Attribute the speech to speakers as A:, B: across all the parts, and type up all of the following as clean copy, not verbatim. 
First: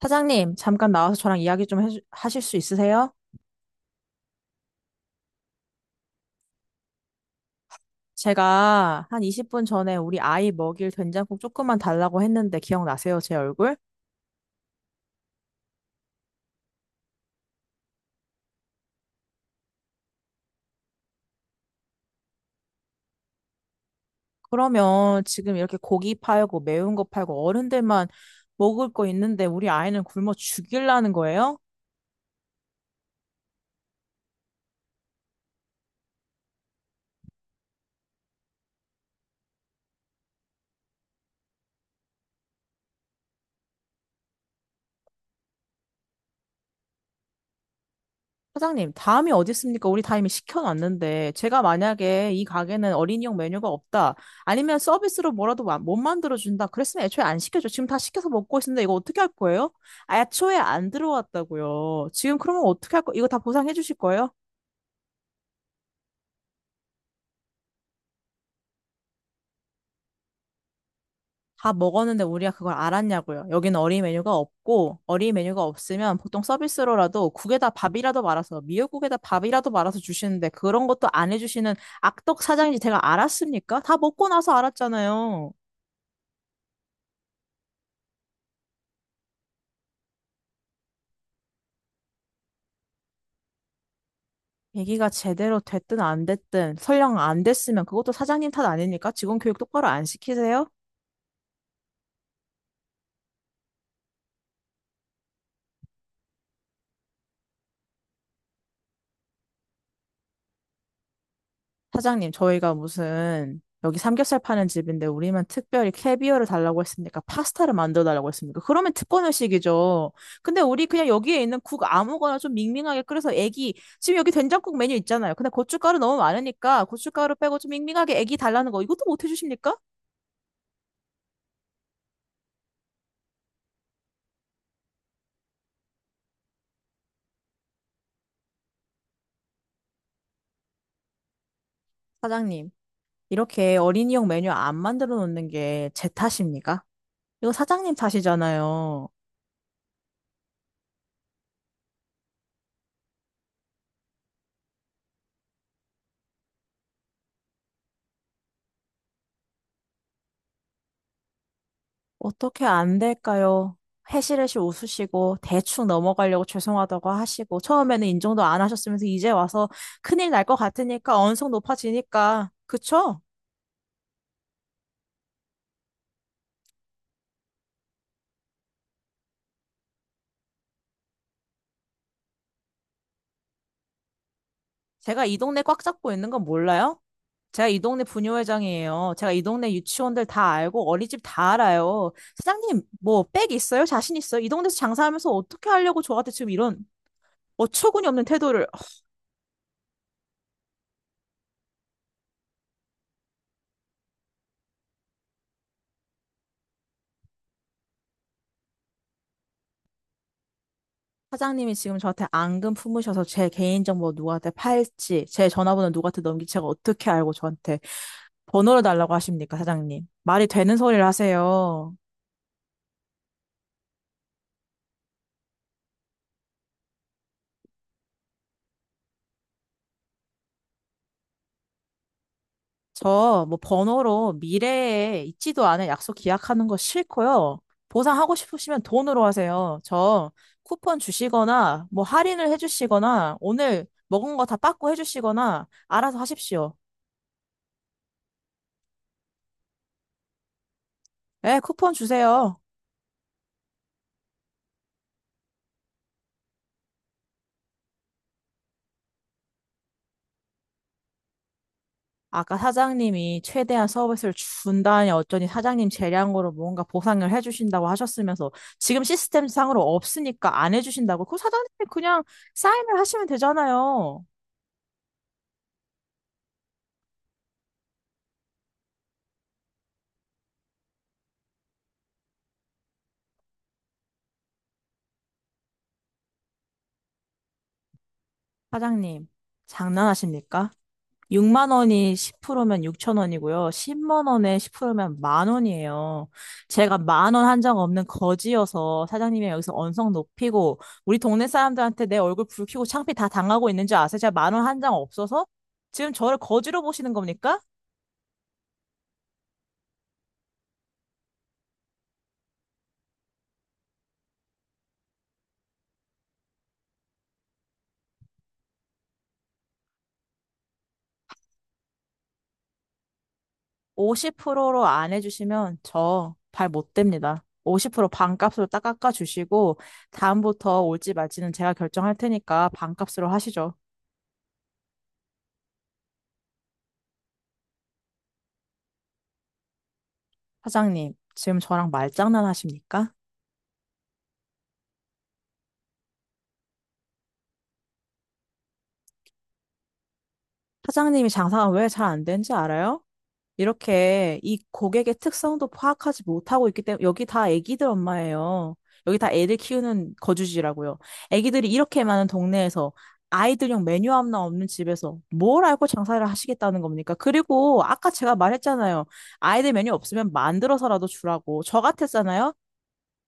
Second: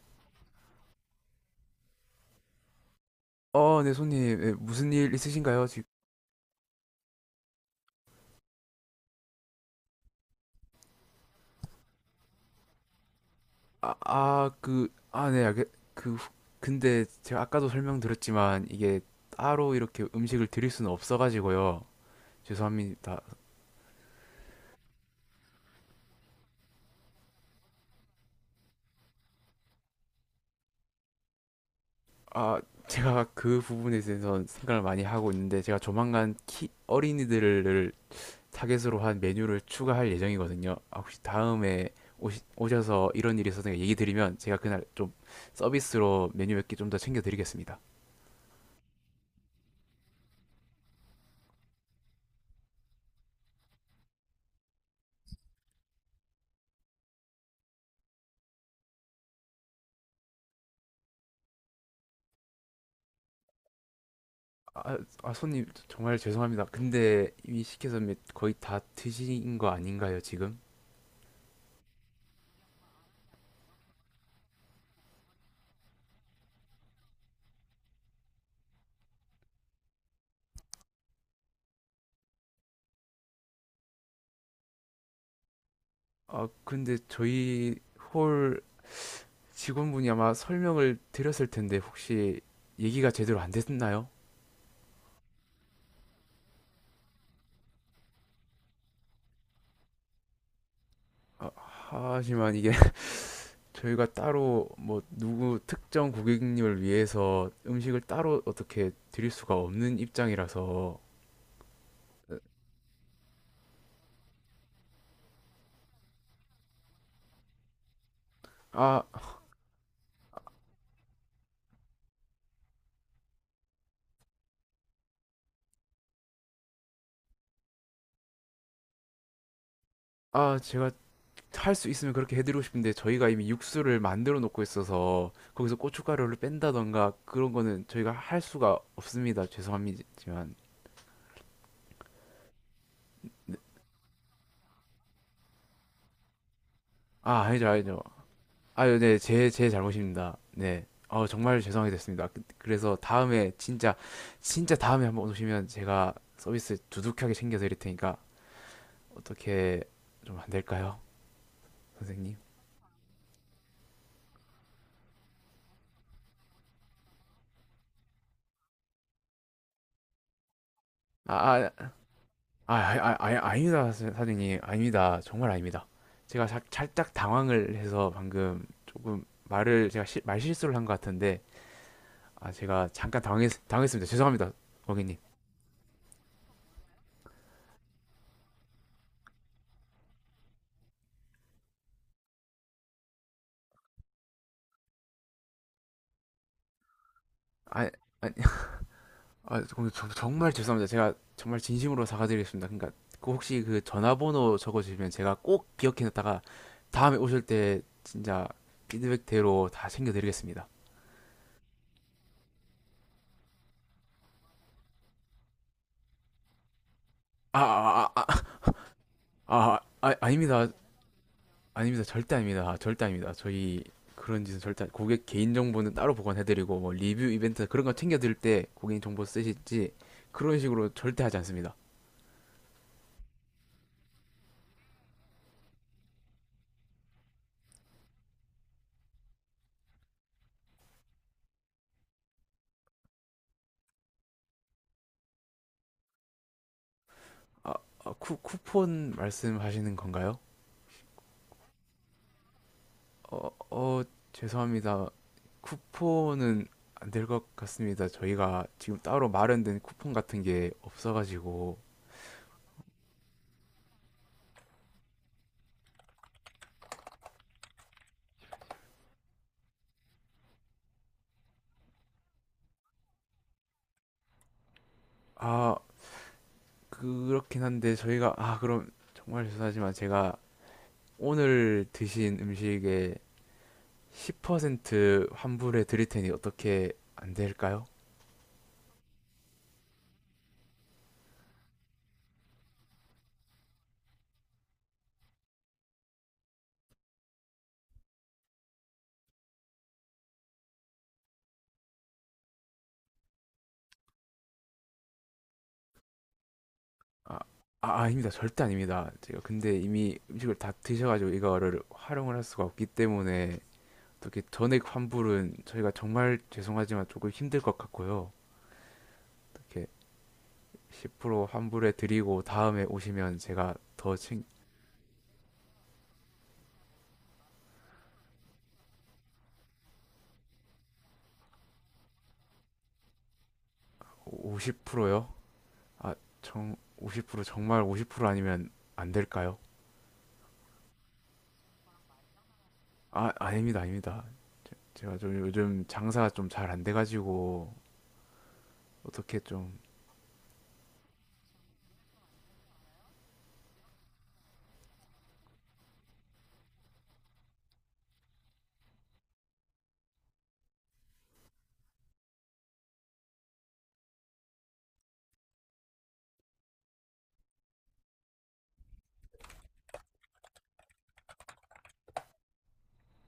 A: 사장님, 잠깐 나와서 저랑 이야기 좀 하실 수 있으세요?
B: 어, 네, 손님, 예, 무슨 일 있으신가요? 지금,
A: 제가 한 20분 전에 우리 아이 먹일 된장국 조금만 달라고 했는데 기억나세요, 제 얼굴?
B: 아, 그, 아, 네, 알겠, 그, 근데 제가 아까도 설명드렸지만, 이게 따로 이렇게 음식을 드릴 수는 없어가지고요. 죄송합니다.
A: 그러면 지금 이렇게 고기 팔고 매운 거 팔고 어른들만 먹을 거 있는데 우리 아이는 굶어 죽일라는 거예요?
B: 아, 제가 그 부분에 대해서 생각을 많이 하고 있는데, 제가 조만간 어린이들을 타겟으로 한 메뉴를 추가할 예정이거든요. 아, 혹시 다음에 오셔서 이런 일이 있어서 얘기 드리면, 제가 그날 좀 서비스로 메뉴 몇 개 좀 더 챙겨드리겠습니다.
A: 사장님, 다음이 어디 있습니까? 우리 다 이미 시켜놨는데, 제가 만약에 이 가게는 어린이용 메뉴가 없다, 아니면 서비스로 뭐라도 못 만들어준다, 그랬으면 애초에 안 시켜줘. 지금 다 시켜서 먹고 있는데 이거 어떻게 할 거예요? 애초에 안 들어왔다고요. 지금 그러면 어떻게 할 거, 이거 다 보상해 주실 거예요?
B: 손님 정말 죄송합니다. 근데 이미 시켜서 거의 다 드신 거 아닌가요, 지금?
A: 다 먹었는데 우리가 그걸 알았냐고요. 여기는 어린 메뉴가 없고 어린 메뉴가 없으면 보통 서비스로라도 국에다 밥이라도 말아서 미역국에다 밥이라도 말아서 주시는데 그런 것도 안 해주시는 악덕 사장인지 제가 알았습니까? 다 먹고 나서 알았잖아요.
B: 아, 근데 저희 홀 직원분이 아마 설명을 드렸을 텐데 혹시 얘기가 제대로 안 됐나요?
A: 얘기가 제대로 됐든 안 됐든 설령 안 됐으면 그것도 사장님 탓 아닙니까? 직원 교육 똑바로 안 시키세요?
B: 아, 하지만 이게 저희가 따로 뭐 누구 특정 고객님을 위해서 음식을 따로 어떻게 드릴 수가 없는 입장이라서.
A: 사장님, 저희가 무슨 여기 삼겹살 파는 집인데 우리만 특별히 캐비어를 달라고 했습니까? 파스타를 만들어 달라고 했습니까? 그러면
B: 아,
A: 특권 의식이죠. 근데 우리 그냥 여기에 있는 국 아무거나 좀 밍밍하게 끓여서 애기 지금 여기 된장국 메뉴 있잖아요. 근데 고춧가루 너무 많으니까 고춧가루 빼고 좀 밍밍하게 애기 달라는 거 이것도 못 해주십니까?
B: 제가 할 수 있으면 그렇게 해드리고 싶은데 저희가 이미 육수를 만들어 놓고 있어서 거기서 고춧가루를 뺀다던가 그런 거는 저희가 할 수가 없습니다. 죄송합니다만.
A: 사장님,
B: 네.
A: 이렇게 어린이용 메뉴 안 만들어 놓는 게 제 탓입니까?
B: 아,
A: 이거
B: 아니죠,
A: 사장님
B: 아니죠. 아유,
A: 탓이잖아요.
B: 네, 제 잘못입니다. 네. 어, 정말 죄송하게 됐습니다. 그래서 다음에 진짜, 진짜 다음에 한번 오시면 제가 서비스 두둑하게 챙겨드릴 테니까 어떻게 좀 안 될까요? 선생님?
A: 어떻게 안 될까요? 해시레시 웃으시고 대충 넘어가려고 죄송하다고 하시고 처음에는 인정도 안 하셨으면서 이제 와서 큰일 날 것 같으니까
B: 아,
A: 언성
B: 아,
A: 높아지니까 그쵸?
B: 아, 아닙니다, 사장님. 아닙니다. 정말 아닙니다. 제가 살짝 당황을 해서 방금 조금 말을 제가 말실수를 한 것 같은데, 아, 제가 잠깐 당했습니다. 죄송합니다, 고객님.
A: 제가 이 동네 꽉 잡고 있는 건 몰라요? 제가 이 동네 부녀회장이에요. 제가 이 동네 유치원들 다 알고 어린이집 다 알아요. 사장님 뭐 백 있어요? 자신 있어요? 이 동네에서 장사하면서 어떻게 하려고 저한테 지금 이런
B: 아,
A: 어처구니 없는
B: 아니,
A: 태도를.
B: 아, 고객님, 정말 죄송합니다. 제가 정말 진심으로 사과드리겠습니다. 그러니까 그 혹시 그 전화번호 적어주시면 제가 꼭 기억해놨다가 다음에 오실 때 진짜 피드백대로 다 챙겨드리겠습니다.
A: 사장님이 지금 저한테 앙금 품으셔서 제 개인정보 누구한테 팔지, 제 전화번호 누구한테 넘길지 제가 어떻게 알고
B: 아,
A: 저한테
B: 아, 아, 아,
A: 번호를 달라고 하십니까, 사장님?
B: 아,
A: 말이
B: 아닙니다.
A: 되는 소리를 하세요.
B: 아닙니다. 절대 아닙니다. 아, 절대 아닙니다. 저희 그런 짓은 절대 고객 개인 정보는 따로 보관해드리고 뭐 리뷰 이벤트 그런 거 챙겨드릴 때 고객 정보 쓰실지 그런 식으로 절대 하지 않습니다.
A: 저 뭐 번호로 미래에 있지도 않은 약속 기약하는 거 싫고요. 보상하고 싶으시면 돈으로 하세요. 저 쿠폰 주시거나 뭐 할인을 해주시거나 오늘 먹은 거 다 빠꾸 해주시거나 알아서 하십시오.
B: 아, 아, 쿠폰 말씀하시는 건가요?
A: 예, 쿠폰 주세요.
B: 어, 어, 죄송합니다. 쿠폰은 안 될 것 같습니다. 저희가 지금 따로 마련된 쿠폰 같은 게 없어가지고.
A: 아까 사장님이 최대한 서비스를 준다니 어쩌니 사장님 재량으로 뭔가 보상을 해주신다고 하셨으면서 지금 시스템상으로 없으니까 안 해주신다고 그 사장님이 그냥 사인을 하시면 되잖아요.
B: 아, 그렇긴 한데 저희가 아, 그럼 정말 죄송하지만 제가 오늘 드신 음식에 10% 환불해 드릴 테니 어떻게 안 될까요?
A: 사장님, 장난하십니까? 6만 원이 10%면 6천 원이고요. 10만 원에 10%면 만 원이에요. 제가 만 원 한 장 없는 거지여서 사장님이 여기서 언성 높이고 우리 동네 사람들한테 내 얼굴 붉히고 창피 다 당하고 있는 줄 아세요? 제가 만 원 한 장 없어서 지금 저를 거지로 보시는
B: 아,
A: 겁니까?
B: 아닙니다. 절대 아닙니다. 제가 근데 이미 음식을 다 드셔가지고 이거를 활용을 할 수가 없기 때문에 어떻게 전액 환불은 저희가 정말 죄송하지만 조금 힘들 것 같고요. 어떻게 10% 환불해 드리고 다음에 오시면 제가 더 챙,
A: 50%로 안 해주시면 저 발 못 댑니다. 50% 반값으로 딱 깎아주시고 다음부터 올지 말지는 제가 결정할 테니까 반값으로 하시죠.
B: 50%요? 아, 정, 50% 정말 50% 아니면 안 될까요?
A: 사장님, 지금 저랑 말장난 하십니까?
B: 아, 아닙니다. 아닙니다. 제가 좀 요즘 장사가 좀 잘 안 돼가지고 어떻게 좀.
A: 사장님이 장사가 왜 잘 안 되는지 알아요? 이렇게 이 고객의 특성도 파악하지 못하고 있기 때문에 여기 다 애기들 엄마예요. 여기 다 애들 키우는 거주지라고요. 애기들이 이렇게 많은 동네에서 아이들용 메뉴 하나 없는 집에서 뭘 알고 장사를 하시겠다는 겁니까? 그리고 아까 제가 말했잖아요. 아이들 메뉴 없으면 만들어서라도 주라고. 저 같았잖아요.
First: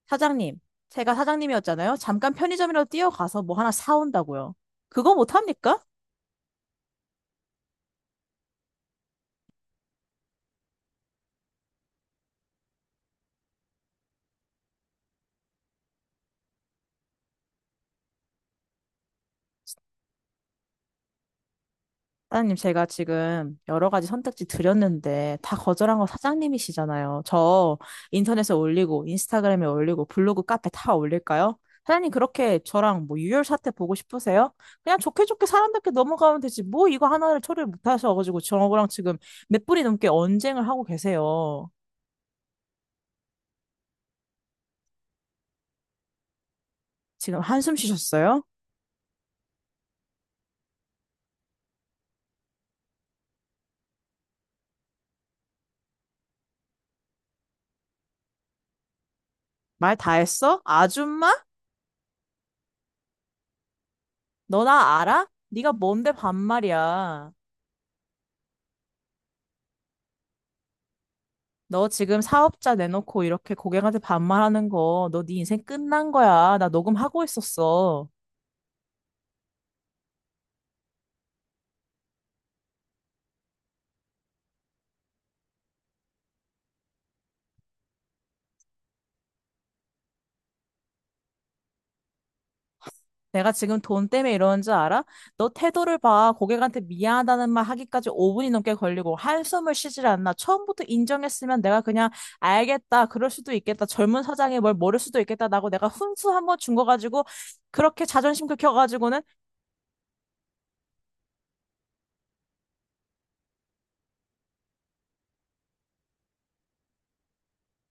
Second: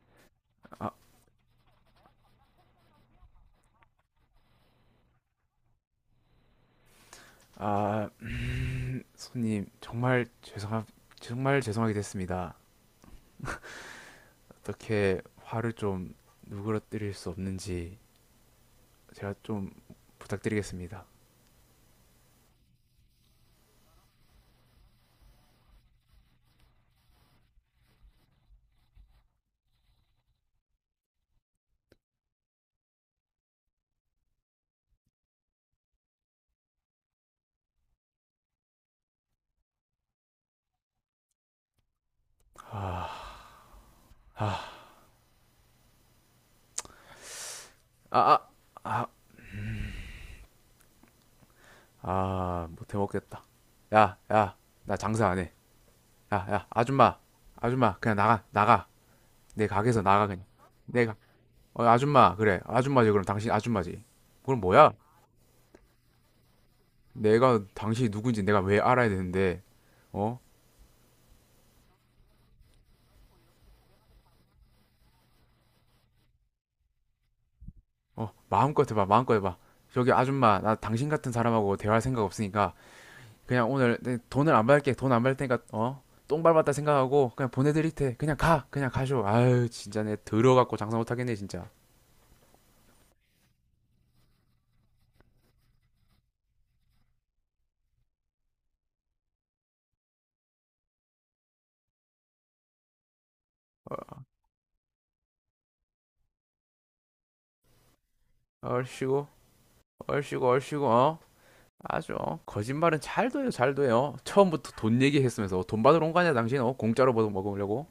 A: 사장님.
B: 아,
A: 제가 사장님이었잖아요. 잠깐 편의점이라도 뛰어가서 뭐 하나 사온다고요. 그거 못합니까?
B: 아, 손님, 정말 죄송하, 정말 죄송하게 됐습니다. 어떻게 화를 좀 누그러뜨릴 수 없는지 제가 좀 부탁드리겠습니다.
A: 사장님, 제가 지금 여러 가지 선택지 드렸는데 다 거절한 거 사장님이시잖아요. 저 인터넷에 올리고 인스타그램에 올리고 블로그 카페 다 올릴까요? 사장님 그렇게 저랑 뭐 유혈 사태 보고 싶으세요? 그냥 좋게 좋게 사람답게 넘어가면 되지. 뭐 이거 하나를 처리를 못 하셔가지고 저랑 지금 몇 분이 넘게 언쟁을 하고 계세요.
B: 아, 아,
A: 지금 한숨
B: 아,
A: 쉬셨어요?
B: 아, 아, 아, 못해 먹겠다. 야, 야, 나 장사 안 해. 야, 야, 아줌마, 아줌마, 그냥 나가, 나가. 내
A: 말
B: 가게에서
A: 다
B: 나가, 그냥.
A: 했어?
B: 내가,
A: 아줌마?
B: 어, 아줌마, 그래. 아줌마지, 그럼 당신 아줌마지. 그럼
A: 너
B: 뭐야?
A: 나 알아? 네가 뭔데 반말이야.
B: 내가 당신이 누군지 내가 왜 알아야 되는데, 어?
A: 너 지금 사업자 내놓고 이렇게 고객한테 반말하는 거, 너 네 인생 끝난 거야. 나 녹음하고 있었어.
B: 어, 마음껏 해봐, 마음껏 해봐. 저기 아줌마, 나 당신 같은 사람하고 대화할 생각 없으니까 그냥 오늘 내 돈을 안 받을게, 돈 안 받을 테니까 어, 똥 밟았다 생각하고 그냥 보내드릴 테, 그냥 가, 그냥 가쇼. 아유, 진짜 내 들어갖고 장사 못하겠네 진짜.
A: 내가 지금 돈 때문에 이러는 줄 알아? 너 태도를 봐. 고객한테 미안하다는 말 하기까지 5분이 넘게 걸리고 한숨을 쉬질 않나. 처음부터 인정했으면 내가 그냥 알겠다. 그럴 수도 있겠다.
B: 어,
A: 젊은 사장이 뭘 모를 수도 있겠다. 라고 내가 훈수 한 번 준 거 가지고 그렇게 자존심 긁혀가지고는.
B: 얼씨구, 얼씨구, 얼씨구, 어, 아주 어. 거짓말은 잘 돼요, 잘 돼요. 처음부터 돈 얘기했으면서 어, 돈 받으러 온 거 아니야, 당신? 어, 공짜로 먹으려고?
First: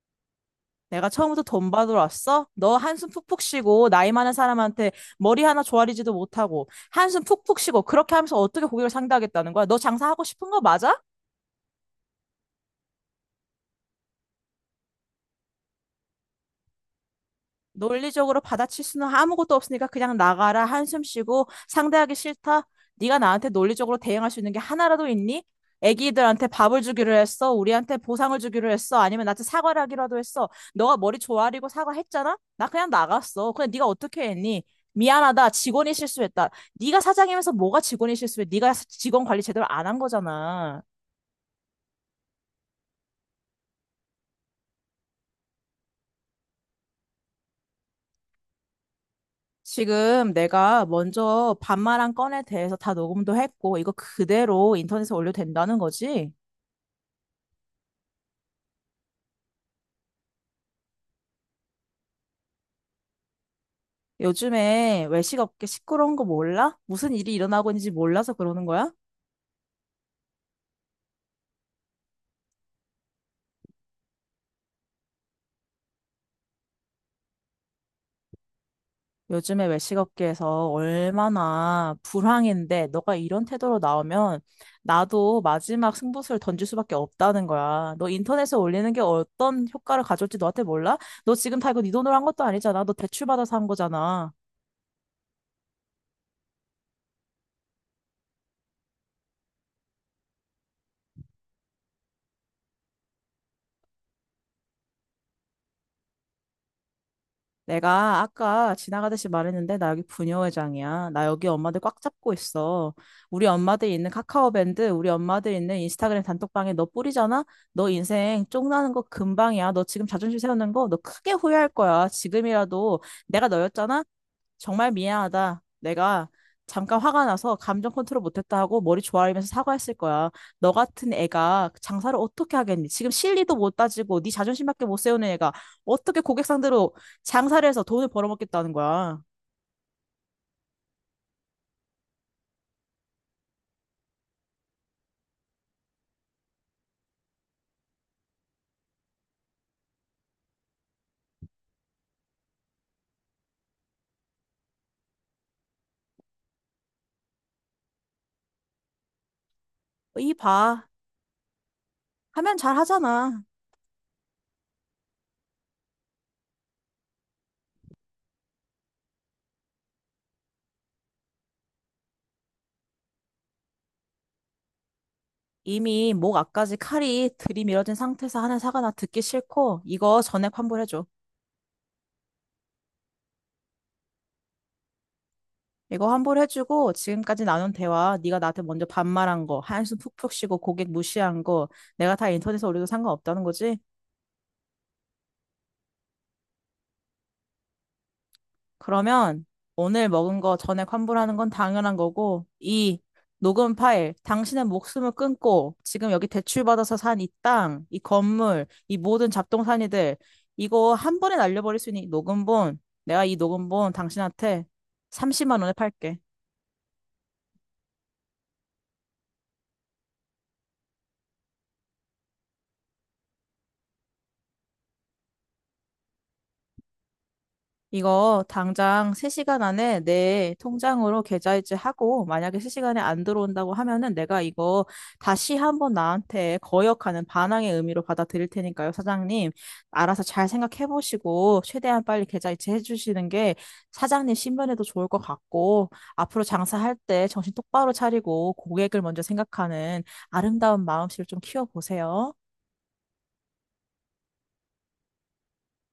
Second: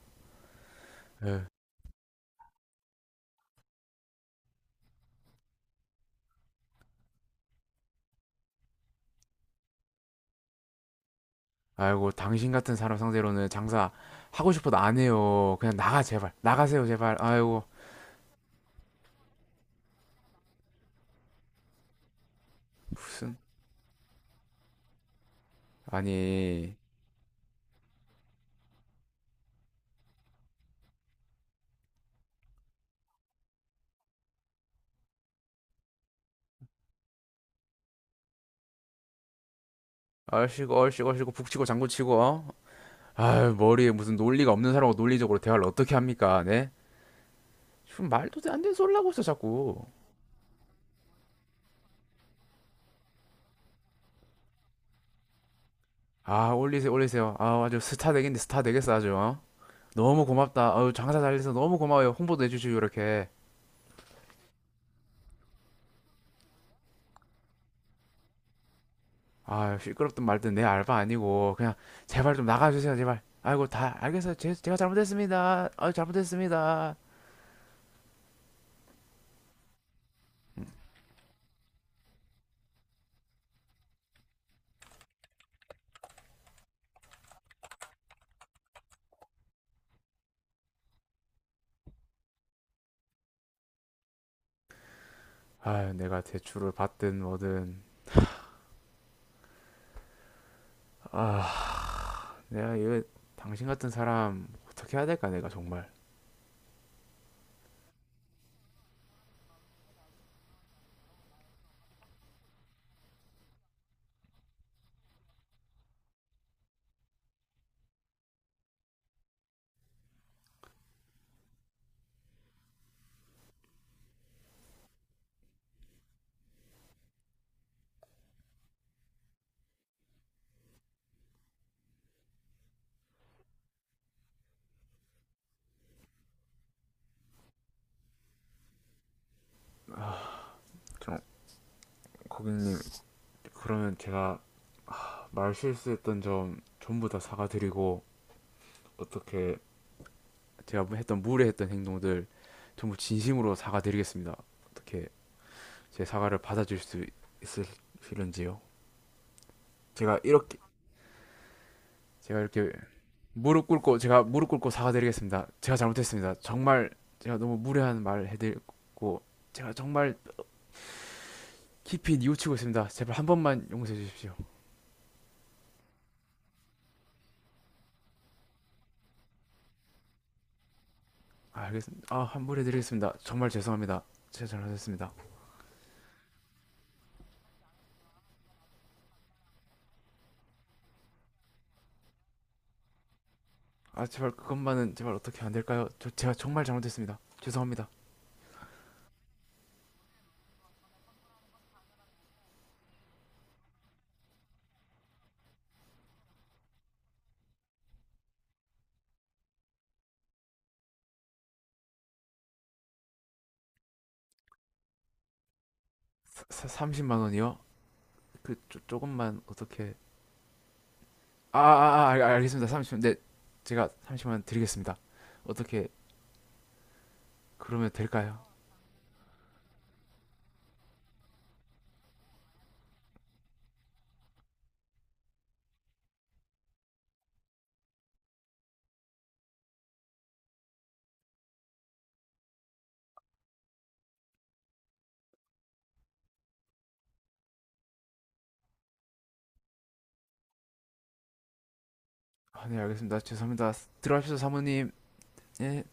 A: 내가
B: 에,
A: 처음부터 돈 받으러 왔어? 너 한숨 푹푹 쉬고 나이 많은 사람한테 머리 하나 조아리지도 못하고 한숨 푹푹 쉬고 그렇게 하면서 어떻게 고객을 상대하겠다는 거야? 너 장사하고 싶은 거 맞아?
B: 아이고, 당신 같은 사람 상대로는 장사 하고 싶어도 안 해요. 그냥 나가 제발, 나가세요 제발. 아이고,
A: 논리적으로 받아칠 수는 아무것도 없으니까 그냥 나가라. 한숨 쉬고 상대하기 싫다. 네가
B: 무슨.
A: 나한테 논리적으로 대응할 수 있는 게 하나라도 있니? 애기들한테
B: 아니,
A: 밥을 주기로 했어. 우리한테 보상을 주기로 했어. 아니면 나한테 사과를 하기라도 했어. 너가 머리 조아리고 사과했잖아? 나 그냥 나갔어. 근데 네가 어떻게 했니? 미안하다. 직원이 실수했다. 네가 사장이면서 뭐가 직원이 실수해? 네가 직원 관리 제대로 안 한
B: 얼씨구,
A: 거잖아.
B: 얼씨구, 얼씨구, 북치고 장구치고, 어? 아유, 머리에 무슨 논리가 없는 사람하고 논리적으로 대화를 어떻게 합니까, 네? 지금 말도 안 되는 소리 하고 있어, 자꾸.
A: 지금 내가 먼저 반말한 건에 대해서 다 녹음도 했고, 이거 그대로 인터넷에 올려도 된다는 거지?
B: 아, 올리세요, 올리세요. 아, 아주 스타 되겠네, 스타 되겠어, 아주, 어? 너무 고맙다. 아유, 장사 잘 돼서 너무 고마워요. 홍보도 해주시고, 이렇게.
A: 요즘에 외식업계 시끄러운 거 몰라? 무슨 일이 일어나고 있는지 몰라서 그러는 거야?
B: 아, 시끄럽든 말든 내 알바 아니고, 그냥, 제발 좀 나가주세요, 제발. 아이고, 다, 알겠어요. 제가 잘못했습니다. 아유, 잘못했습니다.
A: 요즘에 외식업계에서 얼마나 불황인데, 너가 이런 태도로 나오면 나도 마지막 승부수를 던질 수밖에 없다는 거야. 너 인터넷에 올리는 게 어떤 효과를 가져올지 너한테 몰라? 너 지금 다 이거 네 돈으로 한 것도 아니잖아. 너 대출받아서 한 거잖아.
B: 아유, 내가 대출을 받든 뭐든. 아. 내가 이거 당신 같은 사람 어떻게 해야 될까 내가 정말
A: 내가 아까 지나가듯이 말했는데 나 여기 부녀회장이야. 나 여기 엄마들 꽉 잡고 있어. 우리 엄마들 있는 카카오밴드, 우리 엄마들 있는 인스타그램 단톡방에 너 뿌리잖아? 너 인생 쪽나는 거 금방이야. 너 지금 자존심 세우는 거 너 크게 후회할 거야. 지금이라도 내가 너였잖아? 정말 미안하다. 내가 잠깐 화가 나서 감정 컨트롤 못했다 하고 머리 조아리면서 사과했을 거야. 너 같은 애가 장사를 어떻게 하겠니? 지금 실리도 못 따지고 네 자존심밖에 못 세우는 애가 어떻게 고객 상대로 장사를 해서 돈을 벌어먹겠다는 거야.
B: 좀, 고객님, 그러면 제가 하, 말 실수했던 점 전부 다 사과드리고 어떻게 제가 뭐 했던 무례했던 행동들 전부 진심으로 사과드리겠습니다. 어떻게 제 사과를 받아줄 수 있으실런지요. 제가
A: 이
B: 이렇게
A: 봐.
B: 제가
A: 하면
B: 이렇게
A: 잘 하잖아.
B: 무릎 꿇고 제가 무릎 꿇고 사과드리겠습니다. 제가 잘못했습니다. 정말 제가 너무 무례한 말 해드리고 제가 정말 깊이 뉘우치고 있습니다. 제발 한 번만 용서해 주십시오.
A: 이미 목 앞까지 칼이 들이밀어진 상태에서 하는 사과 나 듣기 싫고 이거 전액 환불해줘.
B: 알겠습니다. 아, 환불해 드리겠습니다. 정말 죄송합니다. 제가 잘못했습니다.
A: 이거 환불해주고 지금까지 나눈 대화 네가 나한테 먼저 반말한 거 한숨 푹푹 쉬고 고객 무시한 거 내가 다 인터넷에 올려도 상관없다는 거지?
B: 아, 제발 그것만은 제발 어떻게 안 될까요? 저 제가 정말 잘못했습니다. 죄송합니다.
A: 그러면 오늘 먹은 거 전액 환불하는 건 당연한 거고 이 녹음 파일 당신의 목숨을 끊고 지금 여기 대출받아서 산 이 땅, 이 건물, 이 모든 잡동사니들 이거 한 번에 날려버릴 수 있는 이 녹음본 내가 이 녹음본 당신한테 30만 원에 팔게.
B: 30만 원이요? 그 조금만 어떻게 알겠습니다. 30. 네. 제가 30만 원 드리겠습니다. 어떻게 그러면 될까요?
A: 이거 당장 3시간 안에 내 통장으로 계좌이체 하고 만약에 3시간에 안 들어온다고 하면은 내가 이거 다시 한번 나한테 거역하는 반항의 의미로 받아들일 테니까요, 사장님. 알아서 잘 생각해 보시고 최대한 빨리 계좌이체 해 주시는 게 사장님 신변에도 좋을 것 같고 앞으로 장사할 때 정신 똑바로 차리고 고객을 먼저 생각하는 아름다운 마음씨를 좀 키워 보세요.
B: 아, 네, 알겠습니다. 죄송합니다. 들어가십시오, 사모님. 예.